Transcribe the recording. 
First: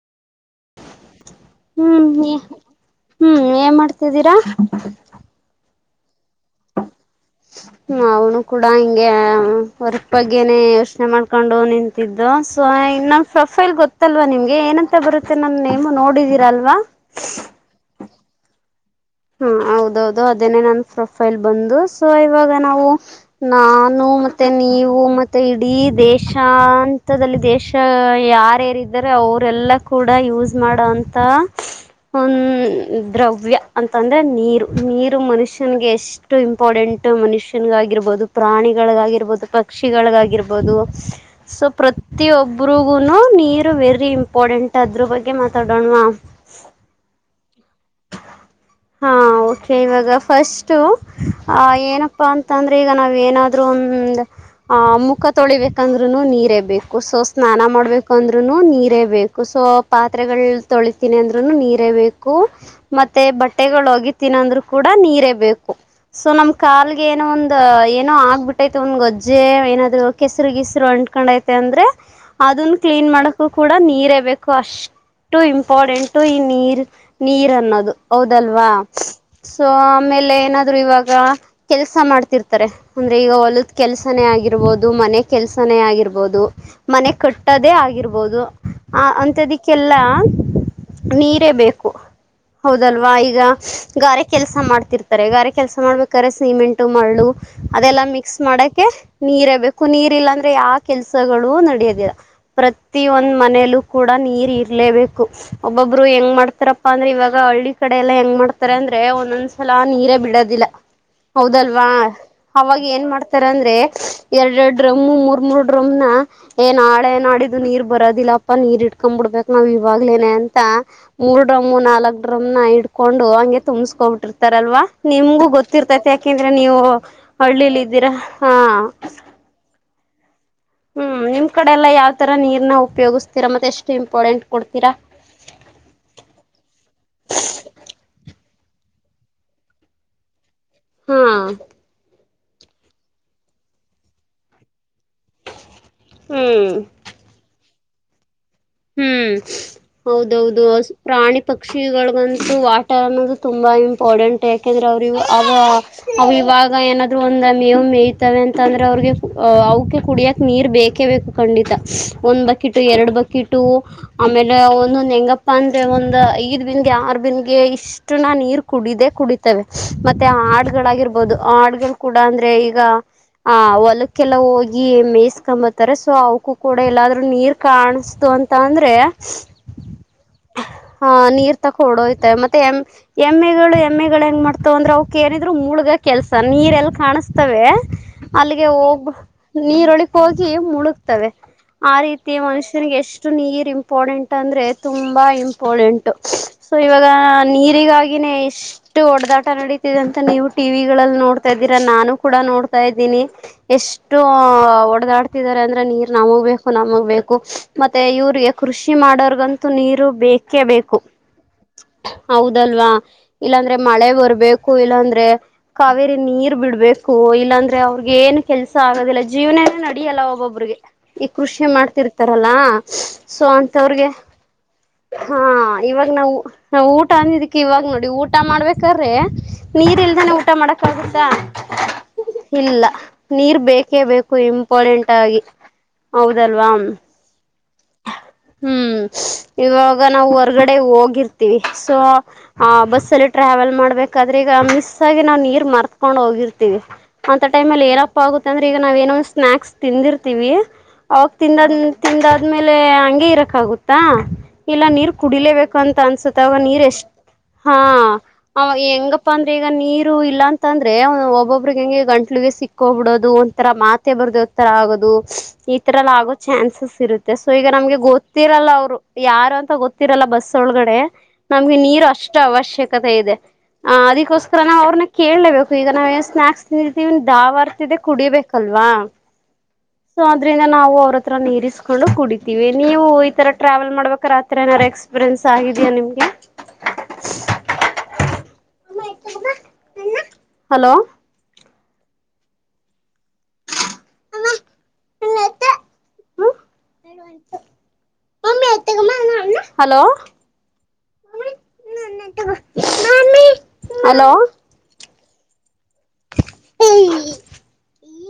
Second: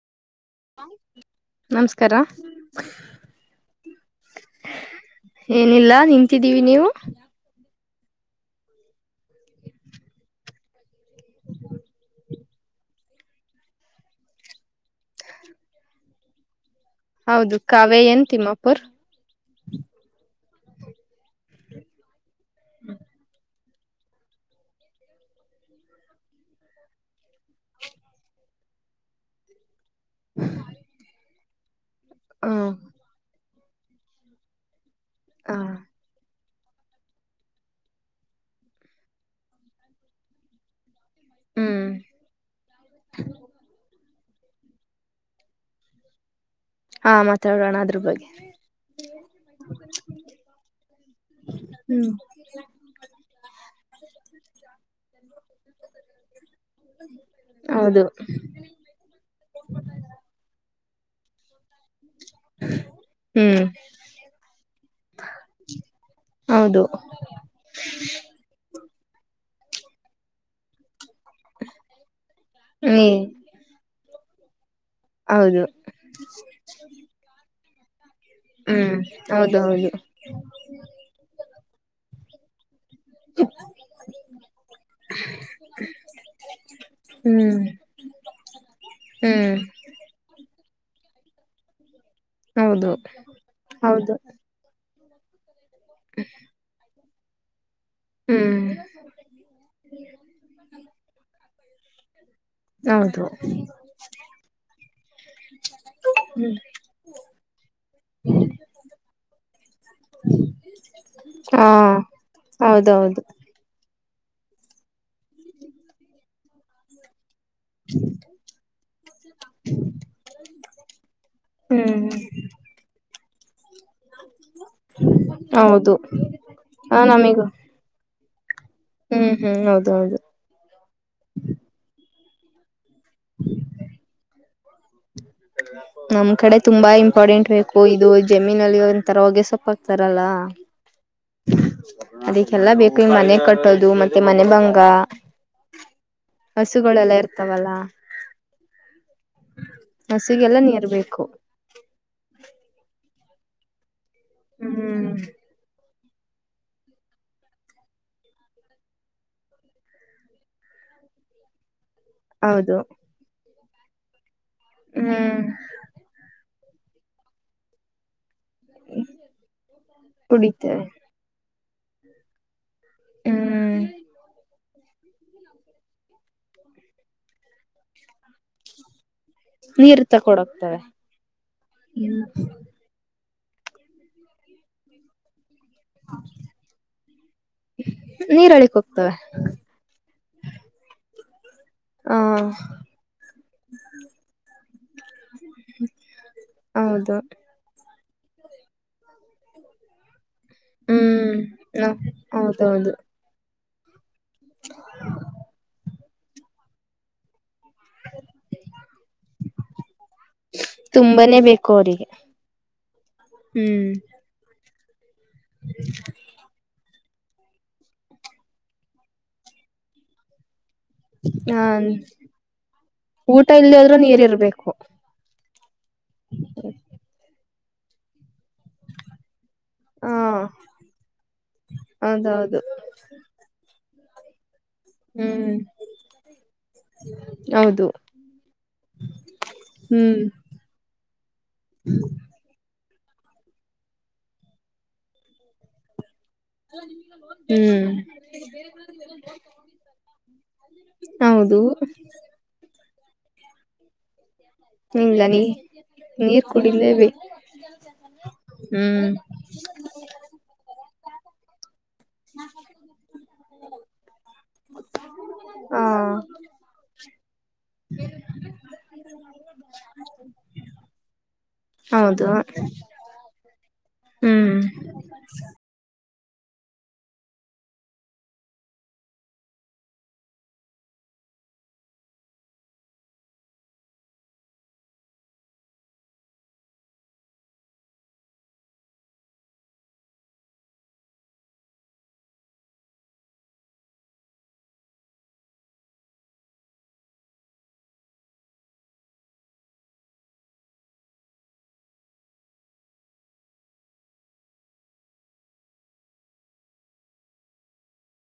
ಆಯಿ ಹ್ಮ್ ಹ್ಮ್ ಏನ್ ಮಾಡ್ತಿದ್ದೀರಾ ಇಲ್ಲಾ ನಿಂತಿದ್ದೀವಿ ನೀವು ಹ್ಮ ಅವನು ಕೂಡ ಹಿಂಗೆ ಹೊರ್ಕ್ ಬಗ್ಗೆನೆೇ ಯೋಚನೆ ಮಾಡ್ಕೊಂಡು ನಿಂತಿದ್ದು ಸ ನಮ್ಮ್ ಪ್ರೊಫೈಲ್ ಗೊತ್ತಲ್ವಾ ನಿಮ್ಗೆ ಏನಂತ ಬರುತ್ತೆ ನನ್ನ ನೇಮ್ ನೋಡಿದೀರಾಲ್ವಾ ಹೌದು ಕಾವೇ ಎನ್ ತಿಮ್ಮಪುರ್ ಹಾ ಹೌದೌದು ಅದೇನೇ ನನ್ ಪ್ರೊಫೈಲ್ ಬಂದು ಸೊ ಇವಾಗ ನಾವು ನಾನು ಮತ್ತೆ ನೀವು ಮತ್ತೆ ಇಡೀ ದೇಶಾಂತದಲ್ಲಿ ದೇಶ ಯ ಯಾರ್ಯಾರ ಇದಾರೆ ಅವರೆಲ್ಲ ಕೂಡ ಯೂಸ್ ಮಾಡೋಂತ ಒ ಹ ದ್ರವ್ಯ ಅಂತಂದ್ರೆ ನೀರು ನೀರು ಹ ಮನುಷ್ಯನ್ಗೆ ಎಷ್ಟ ಇಷ್ಟು ಇಂಪಾರ್ಟೆಂಟ್ ಮನುಷ್ಯನ್ಗಾಗಿರ್ಬೋದು ಪ್ರಾಣಿಗಳಿಗಾಗಿರ್ಬೋದು ಪಕ್ಷಿಗಳಿಗಾಗಿರ್ಬೋದು ಸೊ ಹ್ಮ್ ಪ್ರತಿಯೊಬರಿಗುನು ನೀರು ವೆರಿ ಇಂ ಇಪೋಡೆಂಟ್ ಅದ್ರ ಬಗ್ಗೆ ಮಾತಾಡೋಣವಾ ಹಾ ಮತ ಅದ್ರ ಬಗ್ಗೆ ಹಾ ಓಕೆ ಇವಾಗ ಫಸ್ಟ್ ಆ ಹ್ಮ್ ಏನಪ್ಪಾ ಅಂತಂದ್ರೆ ಈಗ ನಾವ ಏನಾದ್ರು ಒಂದ ಆ ಮುಖ ತೊಳಿಬೇಕಂದ್ರುನು ನೀರೇ ಬೇಕು ಸೊ ಸ್ನಾನ ಹೌದು ಮಾಡ್ಬೇಕುಂದ್ರುನು ನೀರೇ ಬೇಕು ಸೊ ಪಾತ್ರೆಗಳು ತೊಳತೀನಿ ಅಂದ್ರುನು ನೀರೇ ಬೇಕು ಮತ್ತೆ ಹ್ಮ್ ಬಟ್ಟೆಗಳು ಹೋಗಿ ತಿನ್ನಂದ್ರು ಕೂಡ ನೀರೇ ಬೇಕು ಸೊ ನಮ್ ಹೌದು ಕಾಲ್ಗೆ ಏನೋ ಒಂದ ಏನೋ ಆಗ್ಬಿಟ್ಟತ್ ಒಂದ್ ಗೊಜ್ಜೆ ಏನಾದ್ರು ಕೆಸರು ಗಸರು ಅಂಕೊಂಡ್ಐತೆ ಅಂದ್ರೆ ಅದನ್ನ ನೀ ಕ್ಲೀನ್ ಮಾಡಕ್ಕೂ ಕೂಡ ನೀರೇ ಬೇಕು ಅಷ್ಟು ಹೌದು ಇಂಪಾರ್ಟೆಂಟು ಈ ನೀರು ನೀರು ಅನ್ನೋದು ಹೌದಲ್ವಾ ಹ್ಮ್ ಹೌದು ಸೊ ಹೌದು ಆಮೇಲೆ ಏನಾದ್ರು ಇವಾಗ ಕೆಲ್ಸ ಮಾಡ್ತಿರ್ತಾರೆ ಅಂದ್ರೆ ಈಗ ಹೊಲದ ಕೆಲ್ಸನೇ ಆಗಿರ್ಬಹದು ಮನೆ ಕೆಲ್ಸನೇ ಆಗಿರ್ಬಹದು ಮನೆ ಹ್ಮ್ ಕಟ್ಟದೆೇ ಆಗಿ ಆಗಿರ್ಬೋದು ಆ ಹ್ಮ್ ಅಂತದಿಕ್ಕೆಲ್ಲ ನೀರೇ ಬೇಕು ಹೌದು ಹೌದಲ್ವಾ ಈಗ ಹೌದು ಗಾರೆ ಕೆಲಸ ಮಾಡ್ತಿರ್ತಾರೆ ಗಾರೆ ಕೆಲಸ ಮಾಡ್ಬೇಕಾರೆ ಸಿಮೆಂಟ್ ಮರಳು ಅದೆಲ್ಲಾ ಮಿಕ್ಸ್ ಹ್ಮ್ ಮಾಡಕೆ ನೀರೇ ಬೇಕು ನೀರ್ ಇಲ್ಲಾ ಅಂದ್ರೆ ಯಾವ ಕೆಲ್ಸಗಳು ನಡಿಯೋದಿಲ್ಲ ಪ್ರತಿ ಹೌದು ಒಂದ್ ಮನೇಲ್ಲೂ ಕೂಡ ನೀರ್ ಇರ್ಲೇಬೇಕು ಒಬ್ಬೊಬ್ರು ಹೆಂಗ್ ಮಾಡ್ತಾರಪ್ಪ ಅಂದ್ರೆ ಇವಾಗ ಹಳ್ಳಿ ಕಡೆ ಎಲ್ಲಾ ಹೆಂಗ ಮಾಡ್ತಾರೆ ಅಂದ್ರೆ ಒಂದೊಂದ್ಸಲ ನೀರೇ ಬಿಡೋದಿಲ್ಲ ಹಾ ಹೌದಲ್ವಾ ಅವಾಗ ಏನ್ ಹೌದೌದು ಮಾಡ್ತಾರ ಅಂದ್ರೆ ಎರಡ್ ಎರಡ್ ಡ್ರಮು ಮೂರ್ ಮೂರ್ ಡ್ರಮ್ನ ಏನ್ ಆಳ ಏನ್ ಆಡಿದ ದು ನೀರ್ ಬರೋದಿಲ್ಲಪ್ಪ ನೀರ್ ಇಟ್ಕೊಂಡ್ ಬಿಡ್ಬೇಕಕ್ ನಾವ್ ಇವಾಗ್ಲೇನೆ ಅಂತ ಮೂರ್ ಡಮ್ಮ ಹ್ಮ್ ನಾಲ್ಕ್ ಇಡ್ಕೊಂಡು ಹಂಗ ತುಂಬ್ಸ್ಕೋಬಿಟ್ಟಿರ್ತಾರಲ್ವಾ ನಿಮ್ಗು ಹೌದು ಗೊತ್ತಿರ್ತೈತಿ ಯಾಕಂದ್ರೆ ನೀವು ಹ ನಮಗೂ ಹಳ್ಳಿಲ್ ಇದ್ದೀರಾ ಹಾ ಹ್ಮ್ ಹ್ಮ್ ಹೌದ ಹೌದು ಹ್ಮ್ ನಿಮ್ ಕಡೆ ಎಲ್ಲಾ ಯಾವ್ ತರ ನೀರ್ನ ಉಪಯೋಗಿಸ್ತೀರಾ ಮತ್ತೆ ಎಷ್ಟು ಇಂಪಾರ್ಟೆಂಟ್ ಕೊಡ್ತೀರಾ ನಮ್ ಕಡೆ ತುಂಬಾ ಇಂಪಾರ್ಟೆಂಟ್ ಬೇಕು ಇದು ಜಮೀನಲ್ಲಿ ಒಂತರ ಹೊಗೆ ಸೊಪ್ಪ ಆಗ್ತಾರಲ್ಲ ಹಾ ಅದಕ್ಕೆಲ್ಲಾ ಬೇಕು ಈ ಮನೆ ಕಟ್ಟೋದು ಮತ್ತೆ ಮನೆ ಬಂಗ ಹ್ಮ್ ಹಸುಗಳೆಲ್ಲ ಇರ್ತಾವಲ್ಲ ಹ್ಮ್ ಹಸುಗೆಲ್ಲ ಹೌದೌದು ನೀರ್ ಬೇಕು ಪ್ರಾಣಿ ಪಕ್ಷಿಗಳಗಂತೂ ವಾಟ ಅನ್ನೋದು ತುಂಬ ಇಂಪಾರಡೆೆಂಟ್ ಯಾಕೆಂದರೆೆ ಅವ್ರ ಆ ಅ ಇವಾಗ ಏನಾದ್ರು ಒಂದ ಮೇವು ಮೇಯ್ತವೆ ಅಂತ ಅಂದ್ರೆ ಅವ್ರಿಗೆ ಅವಕ ಕುಡಿಯಕ್ ನೀರ್ ಬೇಕೇ ಬೇಕು ಖಂಡಿತ ಒಂದ್ ಹೌದು ಬಕಿಟು ಎರಡು ಬಕೆಟು ಆಮೇಲೆ ಒಂದೊಂದ ಹೆಂಗಪ್ಪ ಅಂದ್ರೆ ಒಂದ ಈ ನ್ಗೆ ಯರ್ ಬಿನ್ಗೆ ಇಷ್ಟುನ ನೀರ್ ಕುಡಿದೇ ಕುಡಿತವೆ ಮತ್ತೆ ಕುಡಿತೇವೆ ಹಾಡ್ಗಳಾಗಿರ್ಬಹುದು ಹಾಡ್ಗಲ್ ಕೂಡ ಅಂದ್ರೆ ಈಗ ಆ ಹ್ಮ್ ಹೊಲಕ್ಕೆಲ್ಲ ಹೋಗಿ ಮೇಯಸ್ಕೊಂಬತಾರೆ ಸೊ ಅವಕೂ ಕೂಡ ಎಲ್ಲಾದ್ ನೀರ್ ಕಾಣ ಅಂತ ಅಂದ್ರೆ ನೀರ್ ತಕೊಡೋಗ್ತವೆ ಆಹ ನೀರ್ ತಕ ಹೊಡೋಯ್ತೆ ಮತ್ತೆ ಎಂ ಎ ಗಳು ಎಮ್ ಹೆಂಗ ಮಾಡ್ತವ ಅಂದ್ರೆಕೆ ಮುಳಗ ಕೆಲ್ಸ ನೀರ್ ಎಲ್ ಕಾಣಿಸತವೆ ಅಲ್ಲಿಗೆ ನೀರಳಿಕ್ ಹೋಗ ಹೋಗ್ತವೆ ನೀರೊಳಗ್ ಹೋಗ ಮುಳುಗ್ತವೆ ಆ ಹ ರೀತಿ ಮನುಷ್ಯ ಎಷ್ಟು ನೀರ್ ಇಂಪೋಡೆಂಟ್ ಅಂದ್ರೆ ತುಂಬಾ ಇಂಪೋಡೆಂಟ್ ಸೊ ಇವಾಗ ಹೌದು ನೀರ್ ಇದಗಾಗಿ ಇಷ್ಟು ಹೊಡೆದಾ ಕ ನಡೀತಿದೆ ಅಂತ ನೀವು ಟಿವಿ ಗಳಲ್ಲಿ ಹ್ಮ್ ನೋಡ್ತಾ ಇದ್ದೀರಾ ನಾನು ಕೂಡ ನೋಡ್ತಾ ಹೌದೌದು ಇದ್ದೀನಿ ಎಷ್ಟು ಒಡೆದಾಡ್ತಿದ್ದಾರೆ ಅಂದ್ರೆ ನೀರ್ ನಮಗ್ ಬೇಕು ನಮಗ್ ಬೇಕು ಮತ್ತೆ ಇವ್ರಿಗೆ ಕೃಷಿ ಮಾಡೋರ್ಗಂತೂ ನೀರು ಬೇಕೇ ಬೇಕು ತುಂಬಾನೇ ಬೇಕು ಅವರಿಗೆ ಹೌದಲ್ವಾ ಇಲ್ಲಾಂದ್ರೆ ಹ್ಮ್ ಮಳೆ ಬರ್ಬೇಕು ಕೊಯ್ ಅಂದ್ರೆ ಕಾವೇರಿ ನೀರ್ ಬಿಡ್ಬೇಕು ಇಲ್ಲಾಂದ್ರೆ ಅವ್ರಗ ಏನು ಕೆಲ್ಸ ಆಗೋದಿಲ್ಲ ಜೀವನ ಎಲ್ಲ ನಡಿಯಲ್ಲ ಒಬ್ಬೊಬ್ರಿಗೆ ಈ ಹ ಕೃಷಿ ಮಾಡ್ತಿರ್ತಾರಲ್ಲಾ ಸೊ ಊಟ ಇಲ್ದದ್ರೂ ಅಂತವ್ರಿಗೆ ನೀರ್ ಇರ್ಬೇಕು ಹಾ ಇವಾಗ ನಾವು ನಾ ಊಟ ಅಂದಿದ್ದಕ್ಕೆ ಇವಾಗ ನೋಡಿ ಊಟ ಊಟ ಮಾಡ್ಬೇಕಾರ್ರಿ ನೀರ್ ಇಲ್ದನೆೇ ಹ ಊಟ ಮಾಡಕ್ ಆಗುತ್ತಾ ಹೌದೌದು ಇಲ್ಲ ನೀರ್ ಬೇಕೇ ಬೇಕು ಇಂಪಾರ್ಟೆಂಟ್ ಆಗಿ ಹ್ಮ್ ಹೌದಲ್ವಾ ಅದು ಹ್ಮ್ ಇವಾಗ ನಾವವು ಹೊರ್ಗಡೆ ಹೋಗಿರ್ತೀವಿ ಸೊ ಆ ಬಸ್ ಸಲ ಟ್ರಾವೆಲ್ ಮಾಡಬೇಕಾದ್ರೆ ಈಗ ಮಿಸ್ಸಾಗಿ ನಾವು ನೀರು ಮಾರ್ತವಿ ಕಕೊಂಡ್ ಹೋಗಿರ್ತಿವಿ ಅಂತ ಟೈಮ್ ಅಲ್ಲಿ ಹ್ಮ್ ಏನಪ್ಪಾ ಆಗುತ್ತೆ ಅಂದ್ರೆ ಈಗ ನಾವೇನಂದು ಸ್ನಾಾಕ್ಸ್ ತಿಂದಿರ್ತೀವಿ ಅವಾಗ ಹೌದು ತಿಂದದ ತಿಂದಾದ್ಮೇಲೆ ಹಂಗಗೆ ಇರಕ್ ಆಗುತ್ತಾ ಇಲ್ಲ ನೀರ್ ಕುಡಿಲೇಬೇಕು ಅಂತ ಅನ್ಸುತ್ತ ಅವಾಗ ನೀರ್ ಎಷ್ಟ ಹಾ ಹ್ಮ್ ಹೆಂಗಪ್ಪಾ ಅಂದ್ರೆ ಈಗ ನೀರು ಇಲ್ಲಾ ಅಂತ ಅಂದ್ರೆ ಒಬ್ಬೊಬ್ಬ ಒಂಗೆ ಗಂಟ್ಲಿಗೆ ಸಿಕ್ಕ್ಬಿಡೋದು ಒಂಥರ ಮಾತೆ ಬರ್ದ ಒ್ರ ಆಗೋದು ಈ ಹ ತರ ಎಲ್ಲ ಆ [unintelligible] ಸೊ ಈಗ ನಮ್ಗೆ ಗೊತ್ತಿರಲ್ಲ ಅವ್ರು ಯಾರು ಅಂತ ಗೊತ್ತಿರಲ್ಲ ಬಸ್ ಒಳಗಡೆ ನಮ್ಗೆ ನೀರು ಹೌದು ಅಷ್ಟ ಅಷ್ಟು ಅವಶ್ಯಕತೆ ಇದೆ ಅದೋಸ್ಕರ ಹ್ಮ್ ನಾವು ಅವ್ರನ್ನ ಕೇಳೇಬೇಕು ಈ ನಾವೇನ್ ಸ್ನಾಕ್ಸ್ ತಿದೀವನ್ ದಾವರ್ತಿದ್ದ ಕುಡಿಬೇಕಲ್ವಾ ಸೊ ಅದ್ರಿಂದ ನಾವು ಅವ್ರತ್ರ ನೀರಿಸ ಕಕೊಂಡು ಕುಡಿತೀವಿ ನೀವು ಈತರ ಟ್ರಾವೆಲ್ ಮಾಡ್ಬೇಕಾತ್ರಿ ಏನಾರು ಎಕ್ಸ್ಪೀರಿಯನ್ಸ್ ಆಗಿದ್ಯಾ ನಿಮ್ಗೆ ಹಲೋ ಅಮ್ಮ [unintelligible] ಹಲೋ ಹಲೋ ಹ್ಮ್ [unintelligible]